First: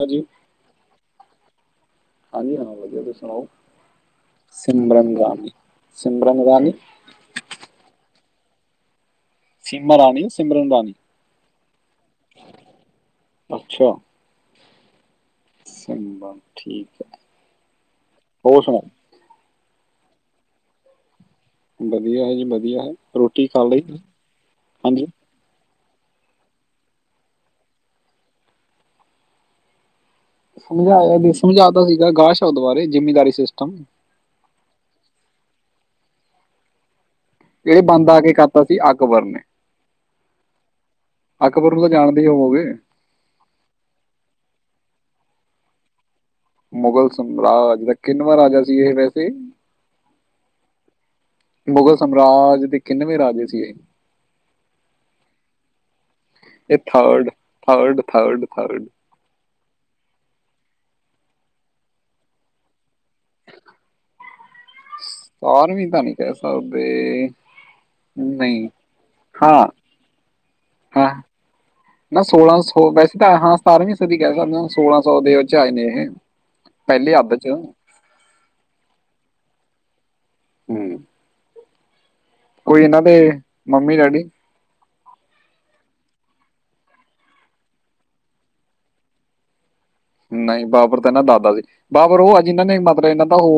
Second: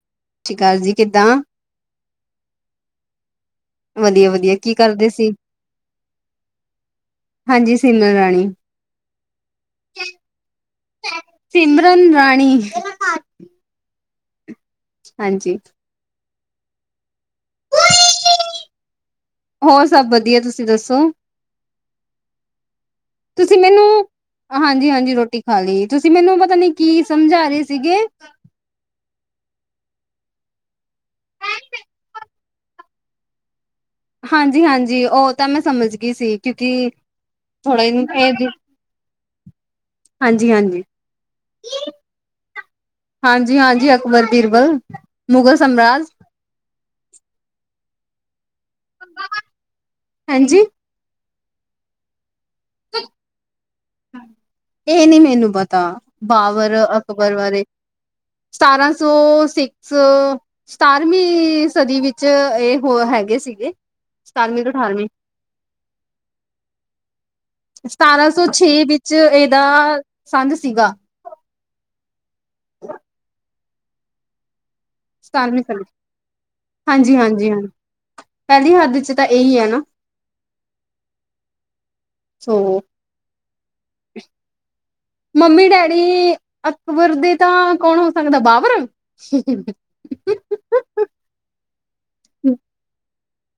ਭਾਜੀ। ਠੀ ਕਾਲ ਜੀ ਕਿੱਦਾਂ? ਹਾਂਜੀ ਹਾਂ ਵਧੀਆ ਤੁਸ ਸੁਣਾਓ, ਵਧੀਆ ਵਧੀਆ ਕੀ ਕਰਦੇ ਸਿਮਰਨ ਸੀ ਰਾਣੀ, ਸਿਮਰਨ ਰਾਣੀ। ਹਾਂਜੀ ਸੀਮਾ ਰਾਣੀ। ਸੀਮਾ ਰਾਣੀ ਸਿਮਰਨ ਰਾਣੀ ਸਿਮਰਨ ਰਾਣੀ। ਅੱਛਾ! ਹਾਂਜੀ। ਸਿਮਰਨ ਠੀਕ ਐ, ਹੋਰ ਸੁਣਾ? ਹੋਰ ਸਭ ਵਧੀਆ ਤੁਸੀਂ ਦੱਸੋ? ਵਧੀਆ ਹੈ ਜੀ ਵਧੀਆ ਹੈ ਰੋਟੀ ਤੁਸੀਂ ਖਾ ਲਈ ਮੈਨੂੰ, ਹਾਂਜੀ ਹਾਂਜੀ-ਹਾਂਜੀ ਰੋਟੀ ਖਾਲੀ ਤੁਸੀਂ ਮੈਨੂੰ ਪਤਾ ਨੀ ਕੀ ਸਮਝਾ ਰੇ ਸੀਗੇ। ਸਮਝਾਇਆ ਸਮਝਾਤਾ ਸੀਗਾ ਗਾ ਸ਼ਬਦ ਬਾਰੇ ਜਿੰਮੀਦਾਰੀ ਸਿਸਟਮ। ਹਾਂਜੀ-ਹਾਂਜੀ ਓ ਤਾਂ ਮੈਂ ਸਮਝ ਗੀ ਸੀ ਕਿਉਂਕਿ ਏ ਥੋੜਾ ਇਹ ਬੰਦ ਆ ਕੇ ਕਰਤਾ ਸੀ ਅਕਬਰ ਨੇ। ਹਾਂਜੀ-ਹਾਂਜੀ। ਅਕਬਰ ਨੂੰ ਤਾਂ ਜਾਣਦੇ ਈ ਹੋਵੋਗੇ? ਹਾਂਜੀ-ਹਾਂਜੀ ਅਕਬਰ, ਬੀਰਬਲ ਮੁਗਲ ਸਮਰਾਜ। ਮੁਗਲ ਸਮਰਾਜ ਦਾ ਕਿੰਨਵਾਂ ਰਾਜਾ ਸੀ ਇਹ ਵੈਸੇ? ਹਾਂਜੀ ਮੁਗ਼ਲ ਸਮਰਾਜ ਦੇ ਕਿੰਨਵੇਂ ਰਾਜੇ ਸੀ ਇਹ? ਇਹ ਨੀ ਮੈਨੂੰ ਪਤਾ ਬਾਬਰ, ਇਹ ਥਰਡ ਅਕਬਰ ਬਾਰੇ, ਥਰਡ ਥਰਡ ਥਰਡ ਸਤਾਰਾਂ ਸੋਂ ਸਿਕਸ ਸਤਾਰਵੀਂ ਸਦੀ ਵਿੱਚ ਏ ਓ ਹੈਗੇ ਸੀਗੇ। ਸਤਾਰਵੀ ਤੋਂ ਅਠਾਰਵੀਂ ਸਤਾਰਵੀਂ ਤਾਂ ਨੀ ਕੈ ਸਕਦੇ। ਸਤਾਰਾਂ ਸੌ ਨਹੀਂ ਛੇ ਵਿੱਚ ਏਦਾ ਹਾਂ ਸੰਨ ਸੀਗਾ। ਹਾਂ ਨਾ ਸੋਲਾਂ ਸੋ ਵੈਸੇ ਤਾਂ ਹਾਂ ਸਤਾਰਵੀਂ ਸਦੀ ਕੈ ਸਕਦੇ ਆ ਸੋਲਾਂ ਸੌ ਦੇ ਓ ਚ ਸਤਾਰਵੀਂ ਆਏ ਨੇ ਸਦੀ ਇਹ ਹਾਂਜੀ ਪੈਲੇ ਅੱਧ ਹਾਂਜੀ ਚ ਹਾਂ ਪਹਿਲੀ ਹੱਦ'ਚ ਤਾਂ ਇਹੀ ਆ ਨਾ? ਹੂੰ, ਸੋ ਕੋਈ ਏਨਾਂ ਦੇ ਮੰਮੀ-ਡੈਡੀ ਮੰਮੀ-ਡੈਡੀ ਅਕਬਰ ਦੇ ਤਾਂ ਕੌਣ ਹੋ ਸਕਦਾ, ਬਾਬਰ? ਨਈ, ਬਾਬਰ ਤਾਂ ਏਨਾਂ ਦਾਦਾ ਸੀ। ਬਾਬਰ ਓ ਆ ਜਿਨਾਂ ਨੇ ਮਤਲਬ ਏਨਾਂ ਦਾ ਓ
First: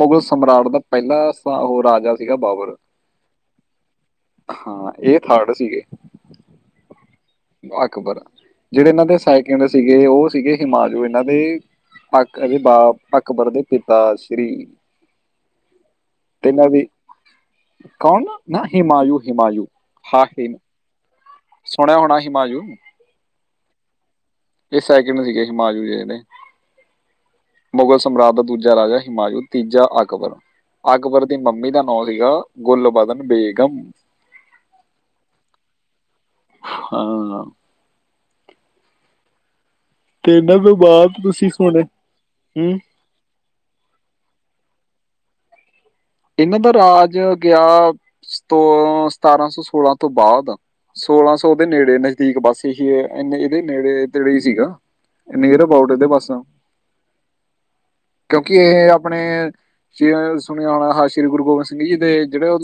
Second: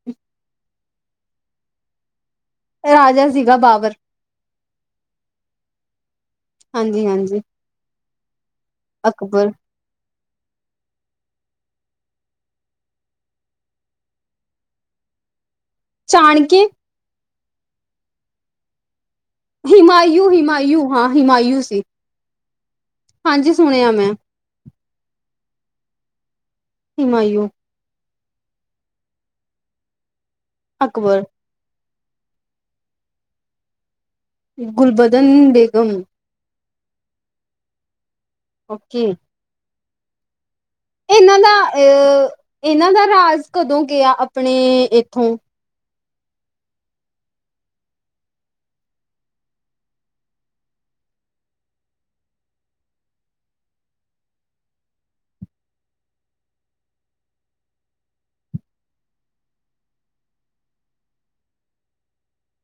ਮੁਗਲ ਸਮ ਓਨਾਂ ਦਾ ਪੈਲਾਂ ਉਹ ਰਾਜਾ ਸੀਗਾ ਬਾਬਰ। ਰਾਜਾ ਸੀਗਾ ਬਾਬਰ। ਹਾਂ, ਏ ਥਰਡ ਸੀਗੇ। ਹਾਂਜੀ-ਹਾਂਜੀ। ਅਕਬਰ। ਜਿਹੜੇ ਏਨਾਂ ਦੇ ਸੈਕਿੰਡ ਸੀਗੇ, ਓ ਸੀਗੇ ਹੂੰਮਾਯੂ, ਏਨਾਂ ਦੇ ਅਕ ਏਦੇ ਬਾਪ ਅਕਬਰ ਦੇ ਪਿਤਾ ਸ਼੍ਰੀ। ਚਾਣਕੇ [unintelligible] ਕੌਣ ਨਾ ਹੂੰਮਾਯੂ। ਹਿਮਾਯੂ ਹਿਮਾਯੂ ਹਾਂ ਹਿਮਾਯੂ ਸੀ ਸੁਣਿਆ ਹੋਣਾ ਹਿਮਾਯੂ ਹਾਂਜੀ, ਸੁਣਿਆ ਮੈਂ। ਏ ਸੈਕਿੰਡ ਸੀਗੇ ਹਿਮਾਯੂ ਜੇੜੇ ਨੇ। ਹਿਮਾਯੂ। ਮੁਗਲ ਸਮਰਾਜ ਦਾ ਦੂਜਾ ਰਾਜਾ ਹਿਮਾਯੂ, ਤੀਜਾ ਅਕਬਰ। ਅਕਬਰ ਦੀ ਮੰਮੀ ਦਾ ਨੋ ਸੀਗਾ ਗੁੱਲਬਦਨ ਬੇਗਮ। ਗੁਲਬਦਨ ਬੇਗਮ। ਹਾਂ। ਓਕੇ। ਤੇ ਫਿਰ ਬਾਦ ਚ ਇਹਨਾਂ ਦਾ ਤੁਸੀਂ ਸੁਣ, ਅ ਇਹਨਾਂ ਦਾ ਰਾਜ ਕਦੋਂ ਗਿਆ ਆਪਣੇ ਏਥੋਂ? ਏਨਾਂ ਦਾ ਰਾਜ ਗਿਆ ਸਤੋ ਸਤਾਰਾਂ ਸੌ ਸੋਲਾਂ ਤੋਂ ਬਾਅਦ ਸੋਲਾਂ ਸੌ ਦੇ ਨੇੜੇ ਨਜ਼ਦੀਕ ਬੱਸ ਇਹੀ। ਐਨੇ ਏਦੇ ਨੇੜੇ-ਤੇੜੇ ਹੀ ਸੀਗਾ। ਨਿਅਰ ਅਬਾਊਟ, ਏਦੇ ਬਸ। ਕਿਉਂਕਿ ਇਹ ਆਪਣੇ ਸੁਣਿਆ ਹੋਨਾ। ਹਾਂ, ਸ਼੍ਰੀ ਗੁਰੂ ਗੋਬਿੰਦ ਸਿੰਘ ਜੀ ਦੇ ਜਿਹੜੇ ਓ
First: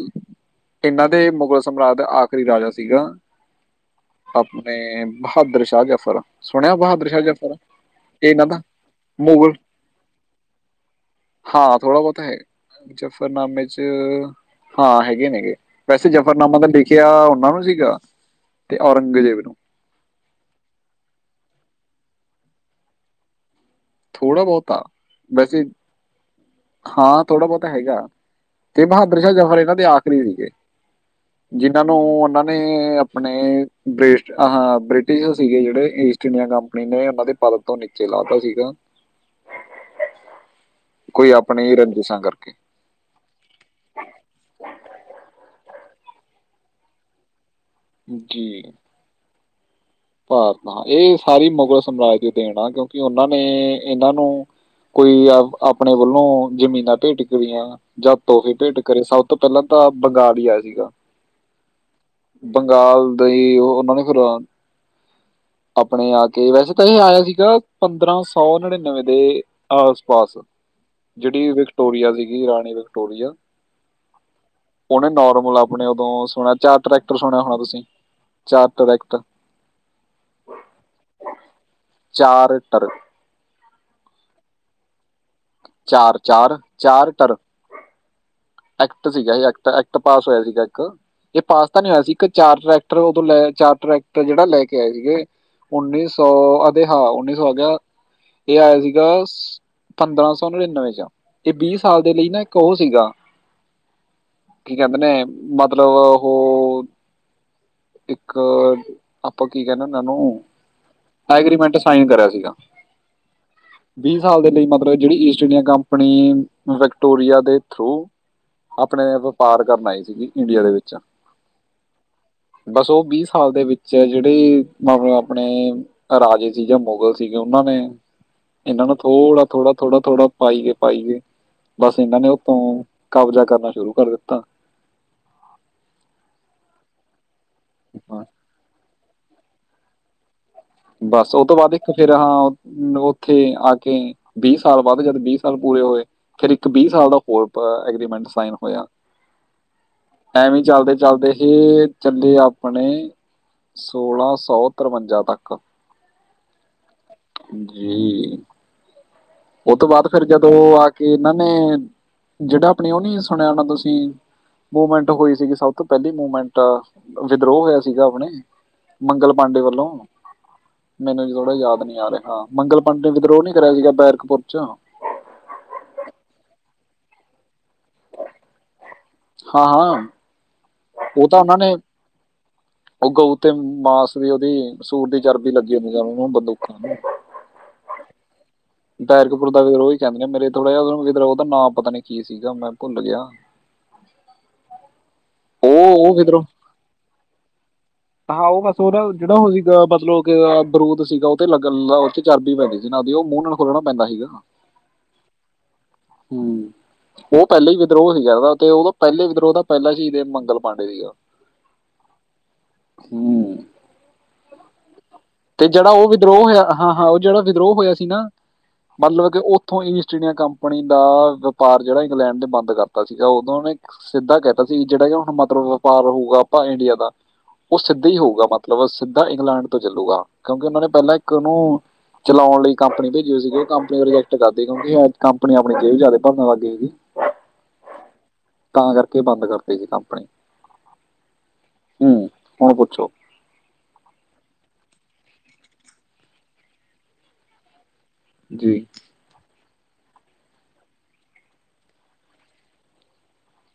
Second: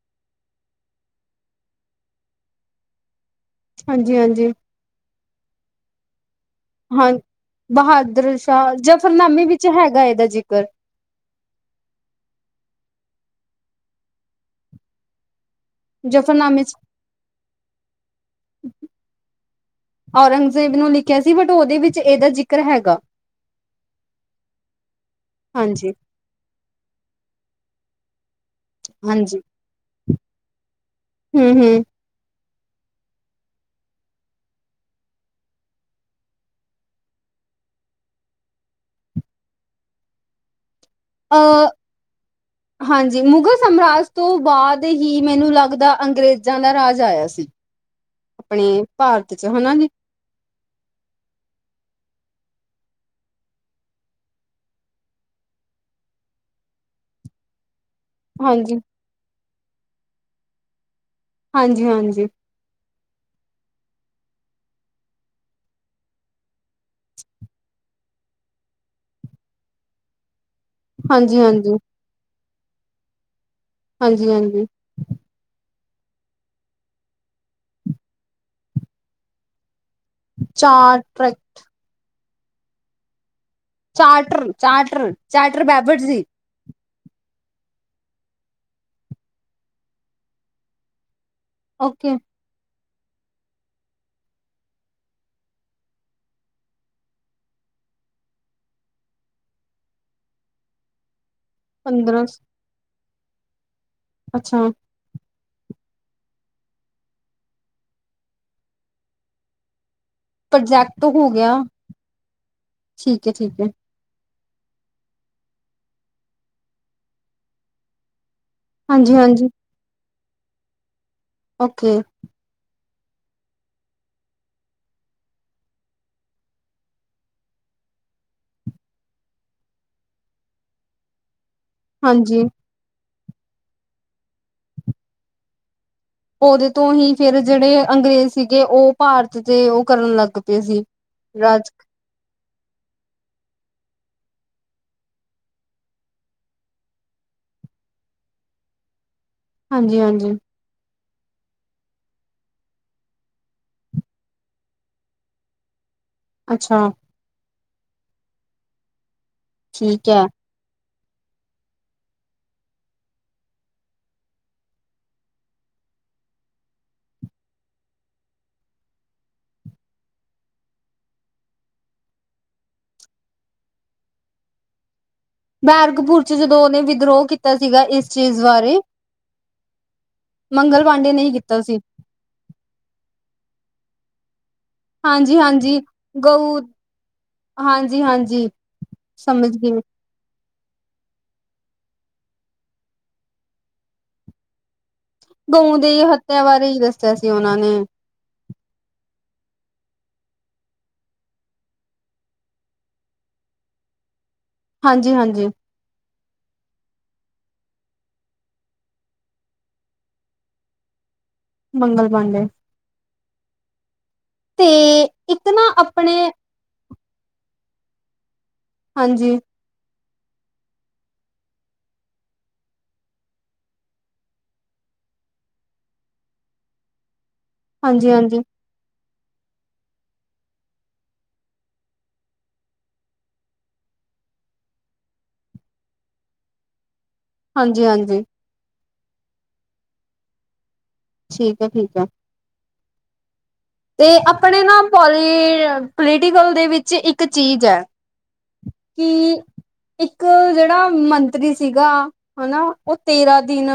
ਏਨਾਂ ਦੇ ਮੁਗਲ ਸਮਰਾਜ ਦਾ ਆਖਰੀ ਰਾਜਾ ਸੀਗਾ। ਹਾਂਜੀ ਹਾਂਜੀ ਆਪਣੇ ਬਹਾਦਰ ਸ਼ਾਹ ਜਫਰ ਸੁਣਿਆ, ਬਹਾਦਰ ਸ਼ਾਹ ਜਫਰ ਏਨਾ ਦਾ? ਫਰਨਾਮੇ ਮੁਗਲ ਵਿੱਚ ਹੈਗਾ, ਏਦਾ ਜ਼ਿਕਰ। ਹਾਂ, ਥੋੜਾ ਬਹੁਤ ਹੈ। ਜਾਫਰਨਾਮੇ'ਚ ਹਾਂ, ਹੈਗੇ ਨੇ ਗੇ। ਵੈਸੇ, ਜਫਰਨਾਮਾ ਜਫ਼ਰਨਾਮੇ ਤਾਂ ਚ ਲਿਖਿਆ ਓਨਾਂ ਨੂੰ ਸੀਗਾ ਤੇ ਔਰੰਗਜ਼ੇਬ ਨੂੰ। ਔਰੰਗਜ਼ੇਬ ਨੂੰ ਲਿਖਿਆ ਸੀ ਬਟ ਓਦੇ ਵਿੱਚ ਏਦਾ ਜ਼ਿਕਰ ਹੈਗਾ। ਥੋੜ੍ਹਾ ਬੋਤ ਆ ਵੈਸੇ, ਹਾਂਜੀ ਹਾਂ ਥੋੜਾ ਬੋਤਾ ਹੈਗਾ। ਤੇ ਬਹਾਦਰ ਸ਼ਾਹ ਹਾਂਜੀ ਜਫ਼ਰ ਏਨਾਂ ਦੇ ਆਖਰੀ ਸੀਗੇ, ਹਮ ਹਮ ਜਿਨਾਂ ਨੂੰ ਓਨਾਂ ਨੇ ਨੇ ਅਪਣੇ ਬ੍ਰਿਸ਼ਟ ਹਾਂ ਬ੍ਰਿਟਿਸ਼ਰ ਸੀਗੇ ਜੇੜੇ ਈਸਟ ਇੰਡੀਆ ਕੰਪਨੀ ਨੇ ਉਹਨਾਂ ਦੇ ਪਰ ਤੋਂ ਨੀਚੇ ਲਾਤਾ ਸੀਗਾ। ਕੋਈ ਆਪਣੀ ਅਹ ਈ ਰੰਜਿਸ਼ਾਂ ਕਰਕੇ। ਹਾਂਜੀ, ਮੁਗ਼ਲ ਸਮਾਰਾਜ ਤੋਂ ਬਾਦ ਹੀ ਮੈਨੂੰ ਲੱਗਦਾ ਅੰਗਰੇਜ਼ਾਂ ਦਾ ਰਾਜ ਆਇਆ ਸੀ। ਆਪਣੇ ਭਾਰਤ ਚ, ਹਨਾ ਜੀ? ਭਾਰਤਾਂ ਏਹ ਸਾਰੀ ਮੁਗ਼ਲ ਸਮਰਾਜ ਦੀ ਦੇਣ ਆ ਕਿਉਂਕਿ ਉਹਨਾਂ ਨੇ ਏਹਨਾਂ ਨੂੰ ਕੋਈ ਆਪ ਆਪਣੇ ਵੱਲੋਂ ਜ਼ਮੀਨਾਂ ਭੇਟ ਕਰਿਆ। ਜਾਂ ਤੋਹਫ਼ੇ ਹਾਂਜੀ ਭੇਟ ਕਰੇ, ਸਭ ਤੋਂ ਪੈਲਾਂ ਤਾਂ ਬੰਗਾਲ ਹੀ ਆਜੇਗਾ। ਹਾਂਜੀ, ਹਾਂਜੀ। ਬੰਗਾਲ ਦਈ ਓਹ ਬੰਦਖੂਰਾ ਅਪਣੇ ਆ ਕੇ ਵੈਸੇ ਤਾਂ ਏਹ ਆਇਆ ਸੀਗਾ ਪੰਦਰਾਂ ਸੌ ਨੜ੍ਹਿਨਵੇਂ ਦੇ ਆਸ-ਪਾਸ। ਹਾਂਜੀ ਜੇੜੀ ਹਾਂਜੀ ਵਿਕਟੋਰੀਆ ਸੀਗੀ, ਰਾਣੀ ਵਿਕਟੋਰੀਆ ਹਾਂਜੀ, ਹਾਂਜੀ। ਹੂਨੇ ਨੋਰਮਲ ਆਪਣੇ ਓਦੋਂ ਸੁਣਿਆ ਚਾਰ ਟਰੈਕਟਰ ਸੁਣਿਆ ਹੋਣਾ ਤੁਸੀਂ ਚਾਰ ਟਰੈਕਟਰ ਚਾਰ ਟਰੈਕ ਚਾਰ ਟਰ ਚਾਰਟਰਰ-ਚਾਰਟਰ ਚਾਰ-ਚਾਰ-ਚਾਰ ਟਰ। ਐਕਟ ਸੀਗਾ, ਏਹ ਐਕਟ ਐਕਟ ਪਾਸ ਹੋਇਆ ਸੀਗਾ ਇੱਕ, ਯੇ ਪਾਸ ਤਾਂ ਨੀ ਹੋਇਆ ਸੀ ਓਕੇ ਇੱਕ ਚਾਰ ਟਰੈਕਟਰ ਉਦੋਂ ਲੈ ਚਾਰ ਟਰੈਕਟਰ ਜੇੜਾ ਲੈ ਕੇ ਆਏ ਸੀਗੇ ਉੱਨੀ ਸੌ ਅਦੇ ਹਾਂ, ਉੱਨੀ ਸੌ ਅਗੈ ਏਹ ਆਇਆ ਸੀਗਾ ਪੰਦਰਾਂ ਸੌ ਨੜ੍ਹਿਨਵੇਂ ਚ ਏਹ ਬੀਹ ਸਾਲ ਦੇ ਪੰਦਰਾਂ ਲਈ ਨਾ ਇੱਕ ਓਹ ਸੀਗਾ ਅੱਛਾ ਕੀ ਕੈੰਦੇ ਨੇ ਮਤਲਬ ਹੋ ਇੱਕ ਆਪਾਂ ਕੀ ਕੈਣੈ ਏਹਨਾਂ ਨੂੰ ਪ੍ਰੋਜੈਕਟ ਹੋ ਗਿਆ ਐਗਰੀਮੈਂਟ ਸਾਈਨ ਕਰਿਆ ਸੀਗਾ। ਠੀਕ ਹੈ ਠੀਕ ਹੈ ਵੀਹ ਸਾਲ ਦੇ ਲਈ ਮਤਲਬ ਜੇੜੀ ਈਸਟ ਇੰਡੀਆ ਕੰਪਨੀ ਵਿਕਟੋਰੀਆ ਦੇ ਥਰੂ ਆਪਣੇ ਹਾਂਜੀ ਹਾਂਜੀ ਵਪਾਰ ਕਰਨ ਆਈ ਸੀਗੀ ਇੰਡੀਆ ਦੇ ਵਿੱਚ। ਓਕੇ। ਬਸ ਓਹ ਬੀਹ ਸਾਲ ਦੇ ਵਿੱਚ ਜੇੜੇ ਮਾਵੇ ਅਪਣੇ ਰਾਜੇ ਸੀ ਯਾ ਮੁਗਲ ਸੀਗੇ ਉਹਨਾਂ ਨੇ ਇਹਨਾਂ ਨੂੰ ਥੋੜਾ ਥੋੜਾ, ਥੋੜਾ ਥੋੜ੍ਹਾ ਪਾਈਗੇ ਪਾਈਗੇ। ਬਸ ਇਹਨਾਂ ਨੇ ਹਾਂਜੀ ਉੱਤੋ ਕਬਜ਼ਾ ਕਰਨਾ ਸ਼ੁਰੂ ਕਰ ਦਿੱਤਾ। ਓਹਦੇ ਤੋਂ ਹੀ ਫੇਰ ਜੇੜੇ ਹਾਂ, ਅੰਗਰੇਜ਼ ਸੀਗੇ ਓਹ ਭਾਰਤ ਤੇ ਓਹ ਕਰਨ ਲੱਗ ਪਏ ਸੀ ਬਸ ਉਹ ਤੋਂ ਰਾਜ ਬਾਦ ਇੱਕ ਫੇਰ ਹਾਂ ਓਥੇ ਆ ਕੇ ਬੀਹ ਸਾਲ ਬਾਦ ਜਦ ਬੀਹ ਸਾਲ ਪੂਰੇ ਹੋਏ ਫੇਰ ਇੱਕ ਬੀਹ ਸਾਲ ਦਾ ਹੋਰ ਪ ਐਗਰੀਮੈਂਟ ਸਾਈਨ ਹੋਇਆ। ਹਾਂਜੀ, ਹਾਂਜੀ। ਐਵੇਂ ਚੱਲਦੇ-ਚਲਦੇ ਹੀ ਚੱਲੇ ਆਪਣੇ ਸੋਲਾਂ ਸੌ ਤਰਵੰਜਾ ਤੱਕ। ਕ ਅੱਛਾ। ਜੀ। ਓਹ ਤੋਂ ਬਾਦ ਠੀਕ ਫਿਰ ਹੈ ਜਦੋਂ ਓਹ ਆ ਕੇ ਇਹਨਾਂ ਨੇ ਜੇੜਾ ਆਪਣੀ ਓਹ ਨੀ ਸੁਣਿਆ ਹੋਨਾਂ ਤੁਸੀਂ ਮੂਮੈਂਟ ਹੋਈ ਸੀਗੀ ਸਭ ਤੋਂ ਪੈਲੀ ਮੂਮੈਂਟ, ਵਿਦਰੋਹ ਹੋਇਆ ਸੀਗਾ ਅਪਣੇ। ਮੰਗਲ ਪਾਂਡੇ ਵੱਲੋਂ। ਮੈਨੂੰ ਹਜੇ ਥੋੜਾ ਯਾਦ ਨੀ ਆ ਰਿਆ ਹਾਂ, ਮੰਗਲ ਪਾੰਡੇ ਨੇ ਵਿਦਰੋਹ ਨੀ ਕਰਿਆ ਸੀਗਾ ਬੈਰਕਪੁਰ 'ਚ। ਬੈਰਗਪੁਰ ਚ' ਜਦੋਂ ਉਹਨੇ ਵਿਦਰੋਹ ਕੀਤਾ ਸੀਗਾ ਇਸ ਚੀਜ਼ ਬਾਰੇ ਹਾਂ-ਹਾਂ। ਮੰਗਲ ਪਾਂਡੇ ਉਹ ਹੀ ਤਾਂ ਉਹਨਾਂ ਕੀਤਾ ਨੇ ਸੀ ਉਹ ਗਊ ਤੇ ਮਾਸ ਦੀ ਉਹਦੀ ਸੂਰ ਦੀ ਹਾਂਜੀ ਚਰਬੀ ਲੱਗੀ ਹੁੰਦੀ ਜਾਵੇ ਉਹ ਬੰਦੂਖਾਂ ਹਾਂਜੀ-ਹਾਂਜੀ। ਦੈਰਕਪੁਰ ਦਾ ਵਿਧਰੋਹੀ ਕਹਿੰਦੇ ਨੇ, ਮੇਰੇ ਥੋੜ੍ਹਾ ਜਿਹਾ ਉਹ ਵੀ ਉਹਦਾ ਨਾਂ ਪਤਾ ਨ ਕੀ ਸੀਗਾ, ਮੈਂ ਭੁੱਲ ਗਿਆ। [inaudible] ਗਊ ਦੇ ਉਹ ਉਹ ਹੱਤਿਆ ਵਿਦਰੋਹ ਬਾਰੇ ਹੀ ਦੱਸਿਆ ਸੀ ਉਹਨਾਂ ਨੇ। ਹਾਂ, ਉਹ ਬਸ ਉਹਦਾ ਜਿਹੜਾ ਉਹ ਸੀਗਾ ਮਤਲਬ ਕਿ ਬਰੂਦ ਸੀਗਾ, ਉਹ ਤੇ ਲੱਗਣਦਾ ਉਹ 'ਚ ਚਰਬੀ ਪੈਂਦੀ ਜਿਨਾ ਦੀ, ਉਹ ਮੂੰਹ ਨਾਲ ਖੁਲਣਾ ਪੈਂਦਾ ਸੀਗਾ। ਹਾਂਜੀ-ਹਾਂਜੀ। ਹਮ। ਉਹ ਪਹਿਲੇ ਹੀ ਵਿਦਰੋਹ ਸੀਗਾ, ਇਹਦਾ ਤੇ ਉਹਦੋਂ ਪਹਿਲੇ ਵਿਦਰੋਹ ਦਾ ਪਹਿਲਾ ਹੀ ਮੰਗਲ ਪਾਂਡੇ ਸੀਗਾ। ਮੰਗਲ ਪਾਂਡੇ। ਹਮ, ਤੇ ਇੱਕ ਨਾ ਤੇ ਜਿਹੜਾ ਉਹ ਆਪਣੇ ਵਿਦਰੋਹ ਹੋਇਆ ਹਾਂ-ਹਾਂ, ਉਹ ਜਿਹੜਾ ਵਿਦਰੋਹ ਹੋਇਆ ਸੀ ਨਾ ਮਤਲਬ ਹਾਂਜੀ, ਕਿ ਉੱਥੋਂ ਈਸਟ ਇੰਡੀਆ ਕੰਪਨੀ ਦਾ ਵਪਾਰ ਜਿਹੜਾ ਇੰਗਲੈਂਡ ਨੇ ਬੰਦ ਕਰਤਾ ਸੀਗਾ। ਉਦੋਂ ਨੇ ਸਿੱਧਾ ਕਹਿਤਾ ਸੀ, ਜਿਹੜਾ ਕਿ ਹੁਣ ਮਤਲਬ ਵਪਾਰ ਹੋਊਗਾ ਆਪਾਂ ਇੰਡੀਆ ਦਾ ਉਹ ਸਿੱਧਾ ਹਾਂਜੀ, ਹੀ ਹਾਂਜੀ, ਹੋਊਗਾ, ਮਤਲਬ ਸਿੱਧਾ ਇੰਗਲੈਂਡ ਤੋਂ ਚੱਲੂਗਾ, ਕਿਉਂਕਿ ਉਹਨਾਂ ਨੇ ਪਹਿਲਾਂ ਇੱਕ ਉਹਨੂੰ ਚਲਾਉਣ ਲਈ ਕੰਪਨੀ ਭੇਜੀ ਸੀਗੀ, ਉਹ ਕੰਪਨੀ ਰਿਜੈਕਟ ਕਰਦੀ, ਕਿਉਂਕਿ ਕੰਪਨੀ ਆਪਣੀ ਜੇਬ ਜ਼ਿਆਦਾ ਭਰਨ ਲੱਗਈ ਸੀਗੀ। ਹ। ਹਾਂਜੀ- ਹਾਂਜੀ। ਤਾਂ ਕਰਕੇ ਬੰਦ ਕਰਦੇ ਸੀ ਕੰਪਨੀ। ਠੀਕ ਹੈ-ਠੀਕ ਹੈ। ਹੂੰ ਹੁਣ ਪੁਛੋ। ਤੇ ਆਪਣੇ ਨਾ ਪੋਲੀ ਪੋਲੀਟੀਕਲ ਦੇ ਵਿੱਚ ਇੱਕ ਚੀਜ਼ ਹੈ। ਜੀ। ਇੱਕ ਜਿਹੜਾ ਮੰਤਰੀ ਸੀਗਾ ਹਨਾ। ਉਹ ਤੇਰਾਂ ਦਿਨ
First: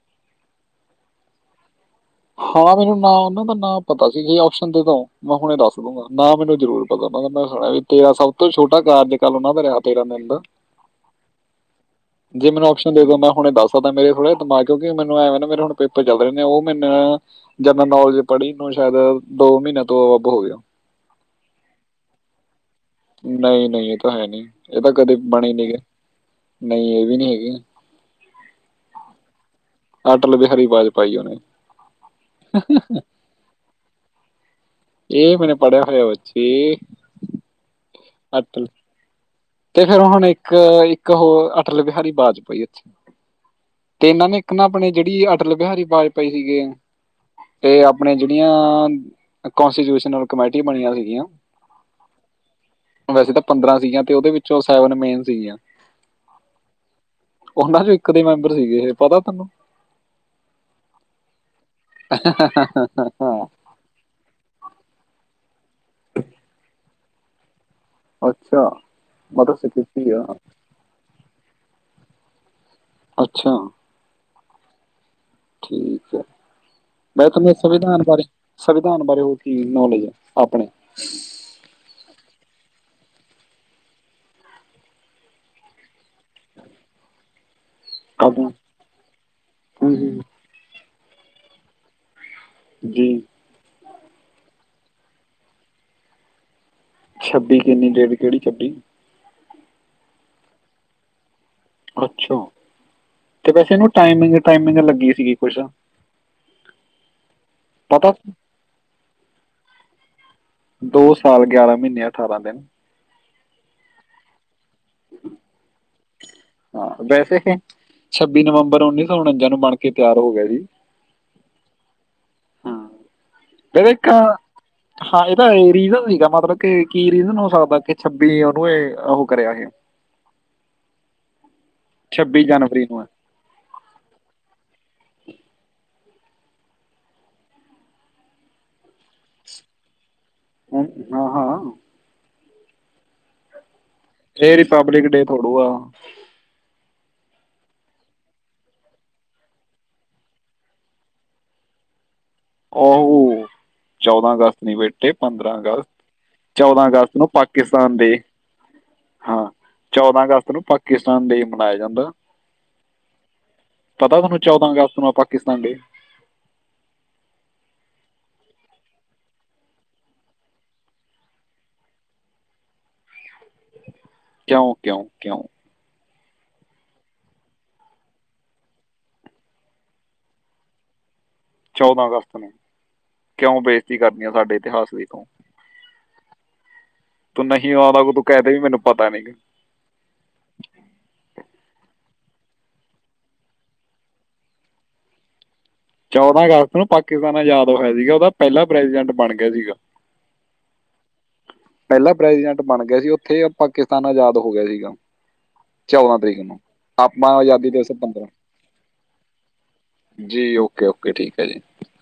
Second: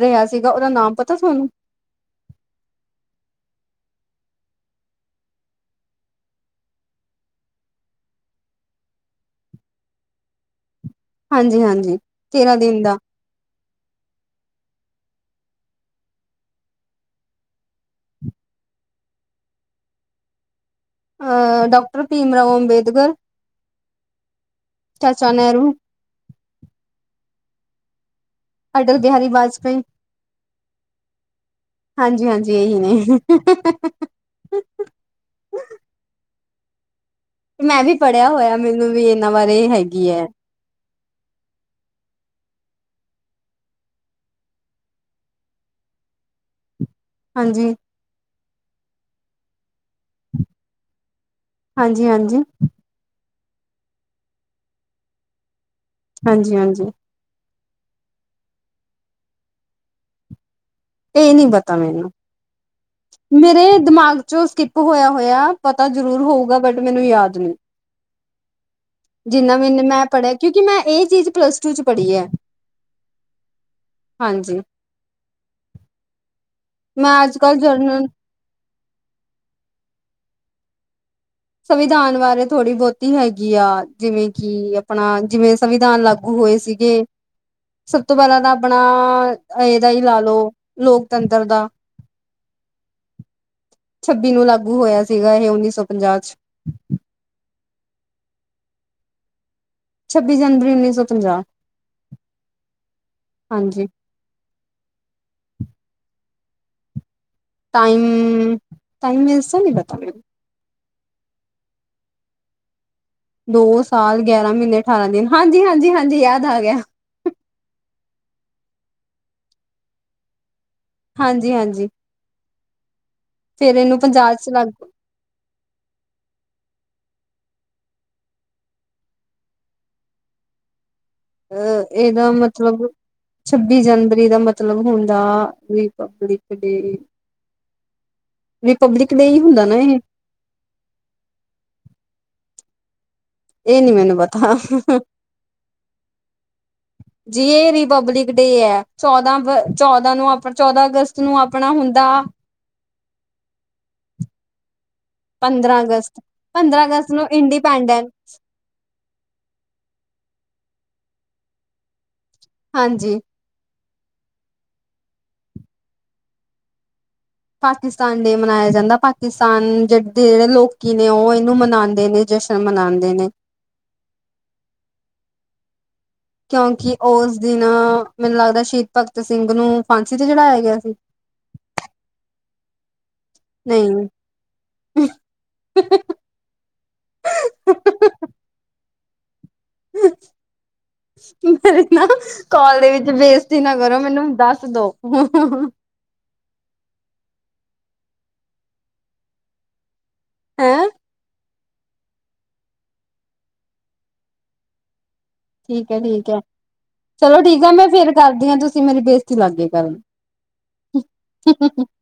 ਰਿਹਾ ਸੀਗਾ, ਉਹਦਾ ਨਾਮ ਪਤਾ ਤੁਹਾਨੂੰ? ਹਾਂ ਮੈਨੂੰ ਨ ਉਹਨਾਂ ਦਾ ਨਾਂ ਪਤਾ ਸੀ, ਜੇ ਆਪਸ਼ਨ ਦੇ ਤੋਂ ਮੈਂ ਹੁਣੇ ਦੱਸ ਦੂਗਾ। ਨਾ ਮੈਨੂੰ ਜ਼ਰੂਰ ਪਤਾ ਉਹਨਾਂ ਦਾ, ਮੈਂ ਸੁਣਿਆ ਵੀ ਤੇਰਾ ਸਭ ਤੋਂ ਛੋਟਾ ਕਾਰਜ ਕਲ ਉਹਨਾਂ ਦਾ ਰਿਹਾ ਤੇਰਾਂ ਦਿਨ ਦਾ। ਹਾਂਜੀ, ਹਾਂਜੀ ਜੇ ਤੇਰਾਂ ਮੈਨੂੰ ਦਿਨ ਓਪਸ਼ਨ ਦਾ ਦੇ ਦੋ ਮੈਂ ਹੁਣੇ ਦੱਸ ਸਦਾ, ਮੇ ਥੜਾ ਦਿਮਾ ਕਿਉਂ ਮੈਨੂੰਂ ਨਾ ਮੇਰੇ ਹੁਣ ਪੇਪਰ ਚਲ ਰਹੇ ਨੇ, ਉਹ ਮੈਂ ਨੂੰ ਜਨਰਲ ਨੌਲੇਜ ਪੜ੍ਹੀ ਨੂੰ ਸ਼ਾਇਦ ਦੋ ਮਹੀਨੇ ਤੋਂ ਉਪਰ ਹੋ ਗਿਆ। ਅ ਡਾਕਟਰ ਭੀਮ ਰਾਓ ਅੰਬੇਦਕਰ, ਨਹੀਂ- ਨਹੀਂ, ਇਹ ਤਾਂ ਹੈ ਨੀ, ਇਹ ਤਾਂ ਕਦੇ ਚਾਚਾ ਬਣੇ ਨਹੀਂ ਨਹਿਰੂ, ਗੀ। ਨਹੀਂ ਇਹ ਵੀ ਨਹੀਂ ਹੈਗੀ। ਅਟਲ ਬਿਹਾਰੀ ਵਾਜਪੇਈ। ਆਟਲ ਬਿਹਾਰੀ ਆਵਾਜ਼ ਪਾਈ ਉਹਨੇ। ਅੱਛਾ ਜੀ। ਇਹ ਮੈਣੇ ਪੜਿਆ ਹੋਇਆ ਵੱਚੀ। ਮੈਂ ਵੀ ਪੜ੍ਹਿਆ ਹੋਇਆ, ਮੈਨੂੰ ਵੀ ਇਹ ਤੇ ਫੇਰ ਹੁਣ ਇੱਕ- ਇੱਕ ਹੋਰ ਅਟਲ ਬਿਹਾਰੀ ਵਾਜਪਈ। ਇੱਥੇ ਤੇ ਇਹਨਾਂ ਨੇ ਇੱਕ ਨਾ ਆਪਣੇ ਜਿਹੜੀ ਅਟਲ ਬਿਹਾਰੀ ਵਾਜਪਾਈ ਸੀਗੇ। ਹਾਂਜੀ। ਤੇ ਆਪਣੇ ਜਿਹੜੀਆਂ ਕੋਂਸਟੀਚਿਊਸ਼ਨਲ ਕਮੇਟੀ ਬਣੀਆਂ ਸੀਗੀਆਂ। ਹਾਂਜੀ-ਹਾਂਜੀ। ਵੈਸੇ ਤਾਂ ਪੰਦਰਾਂ ਸੀਗੀਆਂ ਤੇ, ਉਹਦੇ ਵਿੱਚੋਂ ਸੈਵਨ ਮੇਨ ਸੀਗੀਆਂ। ਹਾਂਜੀ- ਹਾਂਜੀ। ਉਹਨਾਂ 'ਚ ਇੱਕ ਦੇ ਮੈਂਬਰ ਸੀਗੇ, ਪਤਾ ਤੈਨੂੰ? ਇਹ ਨਹੀਂ ਪਤਾ ਮੈਨੂੰ। ਹਾਂ ਮੇਰੇ ਦਿਮਾਗ ਚੋ ਸਕੀ ਹੋਇਆ, ਹੋਇਆ ਪਤਾ ਜ਼ਰੂਰ ਹੋਊਗਾ, ਬਟ ਮੈਨੂੰ ਯਾਦ ਨਹੀਂ। ਅੱਛਾ। ਜਿੰਨਾ ਮਤਲਬ ਵੀਨ ਮੈਂ ਸਿਕਿਉਰਿਟੀ ਆ ਪੜ੍ਹਿਆ, ਕਿਉਂਕਿ ਮੈਂ ਇਹ ਚੀਜ਼ ਪਲੱਸ ਟੂ 'ਚ ਪੜ੍ਹੀ ਹੈ। ਅੱਛਾ। ਹਾਂਜੀ। ਠੀਕ ਹੈ, ਮੈਂ ਅੱਜ ਤੂੰ ਕੱਲ੍ਹ ਸੰਵਿਧਾਨ ਜਰਨਲ ਬਾਰੇ ਸੰਵਿਧਾਨ ਬਾਰੇ ਹੋਰ ਕੀ ਨੌਲੇਜ ਹੈ, ਆਪਣੇ? ਸੰਵਿਧਾਨ ਬਾਰੇ, ਥੋੜ੍ਹੀ ਬਹੁਤੀ ਹੈਗੀ ਆ। ਜਿਵੇਂ ਕਿ ਆਪਣਾ, ਜਿਵੇਂ ਸੰਵਿਧਾਨ ਲਾਗੂ ਹੋਏ ਸੀ। ਸਭ ਤੋਂ ਪਹਿਲਾਂ ਆਪਣੀ ਤਾਂ ਆਪਣਾ, ਇਹਦਾ ਹੂੰ ਹੀ ਲਾ ਹੂੰ ਲਓ ਲੋਕਤੰਤਰ ਦਾ ਜੀ। ਛੱਬੀ ਨੂੰ ਲਾਗੂ ਹੋਇਆ ਸੀਗਾ, ਇਹ ਉੱਨੀ ਸੌ ਪੰਜਾਹ। ਛਬੀ ਕਿੰਨੀ ਡੇਟ, ਕਿਹੜੀਛੱਬੀ? ਛੱਬੀ ਜਨਵਰੀ ਉੱਨੀ ਸੌ ਪੰਜਾਹ। ਅੱਛਾ ਤੇ ਵੈਸੇ ਹਾਂਜੀ ਇਹਨੂੰ ਟਾਈਮਿੰਗ, ਟਾਈਮਿੰਗ ਲੱਗੀ ਸੀਗੀ, ਕੁਛ? ਪਤਾ ਸੀ? ਟਾਈਮ, ਟਾਈਮ ਵਸੇ ਨੀ ਪਤਾ ਮ ਦੋ ਸਾਲ, ਗਿਆਰਾਂ ਮਹੀਨੇ, ਅਠਾਰਾਂ ਦਿਨ। ਦੋ ਸਾਲ, ਗਿਆਰਾਂ ਮਹੀਨੇ, ਅਠਾਰਾਂ ਦਿਨ ਹਾਂਜੀ, ਹਾਂਜੀ, ਹਾਂਜੀ ਯਾਦ ਆ ਗਿਆ। ਹਾਂ ਵੈਸੇ, ਛੱਬੀ ਨਵੰਬਰ ਉੱਨੀ ਸੌ ਉਣੰਜਾ ਨੂੰ ਬਣ ਕੇ ਤਿਆਰ ਹੋ ਗਿਆ ਸੀ। ਹਾਂਜੀ, ਹਾਂਜੀ। ਪੰਜਾਬ [unintelligible] ਚ ਲੱਗ ਹਾਂ ਇਹਦਾ ਰੀਜ਼ਨ ਸੀਗਾ ਮਤਲਬ ਕਿ, ਕੀ ਰੀਜ਼ਨ ਹੋ ਸਕਦਾ ਕਿ ਛੱਬੀ ਉਹਨੂੰ ਇਹ ਉਹ ਕਰਿਆ। [unintelligible] ਆ ਇਹਦਾ ਮਤਲਬ ਜਨਵਰੀ ਨੂੰ ਹੈ। ਛੱਬੀ ਜਨਵਰੀ ਦਾ ਮਤਲਬ ਹੁੰਦਾ, ਰਿਪਬਲਿਕ ਡੇ ਰਿਪਬਲਿਕ ਡੇ ਹੀ ਹੁੰਦਾ ਨਾ ਇਹ? ਹਾਂ, ਹਾਂ। ਇਹ ਨਹੀਂ ਮੈਨੂੰ ਪਤਾ। ਹਮ। ਜੀ ਇਹ, ਰਿਪਬਲਿਕ ਡੇ ਐ। ਚੌਦਾਂ, ਚੌਦਾਂ ਨੂੰ ਆਪ ਚੌਦਾਂ ਅਗਸਤ ਨੂੰ ਆਪਣਾ ਹੁੰਦਾ ਉਹ, ਚੌਦਾਂ ਅਗਸਤ ਨ ਬੇਟੇ ਪੰਦਰਾਂ ਅਗਸਤ, ਚੌਦਾਂ ਅਗਸਤ ਨੂੰ ਪਾਕਿਸਤਾਨ ਦੇ ਹਾਂ ਚੌਦਾਂ ਅਗਸਤ ਨੂੰ, ਪਾਕਿਸਤਾਨ ਡੇ ਮਨਾਇਆ ਜਾਂਦਾ। ਹਾਂਜੀ। ਪਤਾ ਤੁਹਾਨੂੰ, ਚੌਦਾਂ ਅਗਸਤ ਨੂੰ ਆ ਪਾਕਿਸਤਾਨ ਡੇ? ਪਾਕਿਸਤਾਨ ਡੇ ਮਨਾਇਆ ਜਾਂਦਾ। ਪਾਕਿਸਤਾਨ 'ਜ ਦੇ ਜਿਹੜੇ ਲੋਕੀ ਨੇ, ਉਹ ਇਹਨੂੰ ਮਨਾਉਂਦੇ ਨੇ। ਜਸ਼ਨ ਮਨਾਉਂਦੇ ਨੇ। ਕਿਉਂ, ਕਿਉਂ, ਕਿਉਂ? ਕਿਉਂਕਿ ਉਸ ਦਿਨ ਮੈਨੂੰ ਲੱਗਦਾ, ਸ਼ਹੀਦ ਭਗਤ ਸਿੰਘ ਨੂੰ ਫਾਂਸੀ ਤੇ ਚੜਾਇਆ ਗਿਆ ਸੀ? ਚੌਦਾਂ ਅਗਸਤ ਨੂੰ, ਕਿਉਂ ਬੇਜ਼ਤੀ ਨਹੀਂ ਕਰਨੀ ਆ ਸਾਡੇ ਇਤਿਹਾਸ ਦੀ ਤੂੰ। ਤੂੰ ਨਹੀਂ ਆਂਦਾ, ਕੋ ਤੂੰ ਕਹਿ ਦੇ ਵੀ ਮੈਨੂੰ ਪਤਾ ਨੀ। [unintelligible] ਮੇਰੀ ਨਾ ਕਾਲ ਦੇ ਵਿੱਚ ਬੇਸਤੀ ਨਾ ਕਰੋ ਮੈਨੂੰ ਦੱਸ ਦੋ ਚੌਦਾਂ ਅਗਸਤ ਨੂੰ ਪਾਕਿਸਤਾਨ ਆਜ਼ਾਦ ਹੋਇਆ ਸੀਗਾ ਉਹਦਾ ਪਹਿਲਾ ਪ੍ਰੈਜੀਡੈਂਟ ਬਣ ਗਿਆ ਸੀਗਾ। ਹੈਂ? ਪਹਿਲਾ ਪ੍ਰੈਜੀਡੈਂਟ ਬਣ ਗਿਆ ਸੀ ਉੱਥੇ ਪਾਕਿਸਤਾਨ ਆਜ਼ਾਦ ਹੋ ਗਿਆ ਸੀਗਾ। ਠੀਕ ਹੈ ਠੀਕ ਤਰੀਕ ਹੈ। ਨੂੰ ਆਪਾਂ ਚਲੋ ਠੀਕ ਆਜ਼ਾਦੀ ਆ ਮੈਂ ਦਿਵਸ ਫੇਰ ਕਰਦੀ ਹਾਂ ਤੁਸੀਂ ਮੇਰੀ ਬੇਜ਼ਤੀ ਲੱਗ ਗਏ ਕਰਨ। ਜੀ ਓਕੇ ਓਕੇ ਠੀਕ ਹੈ ਜੀ। [unintelligible]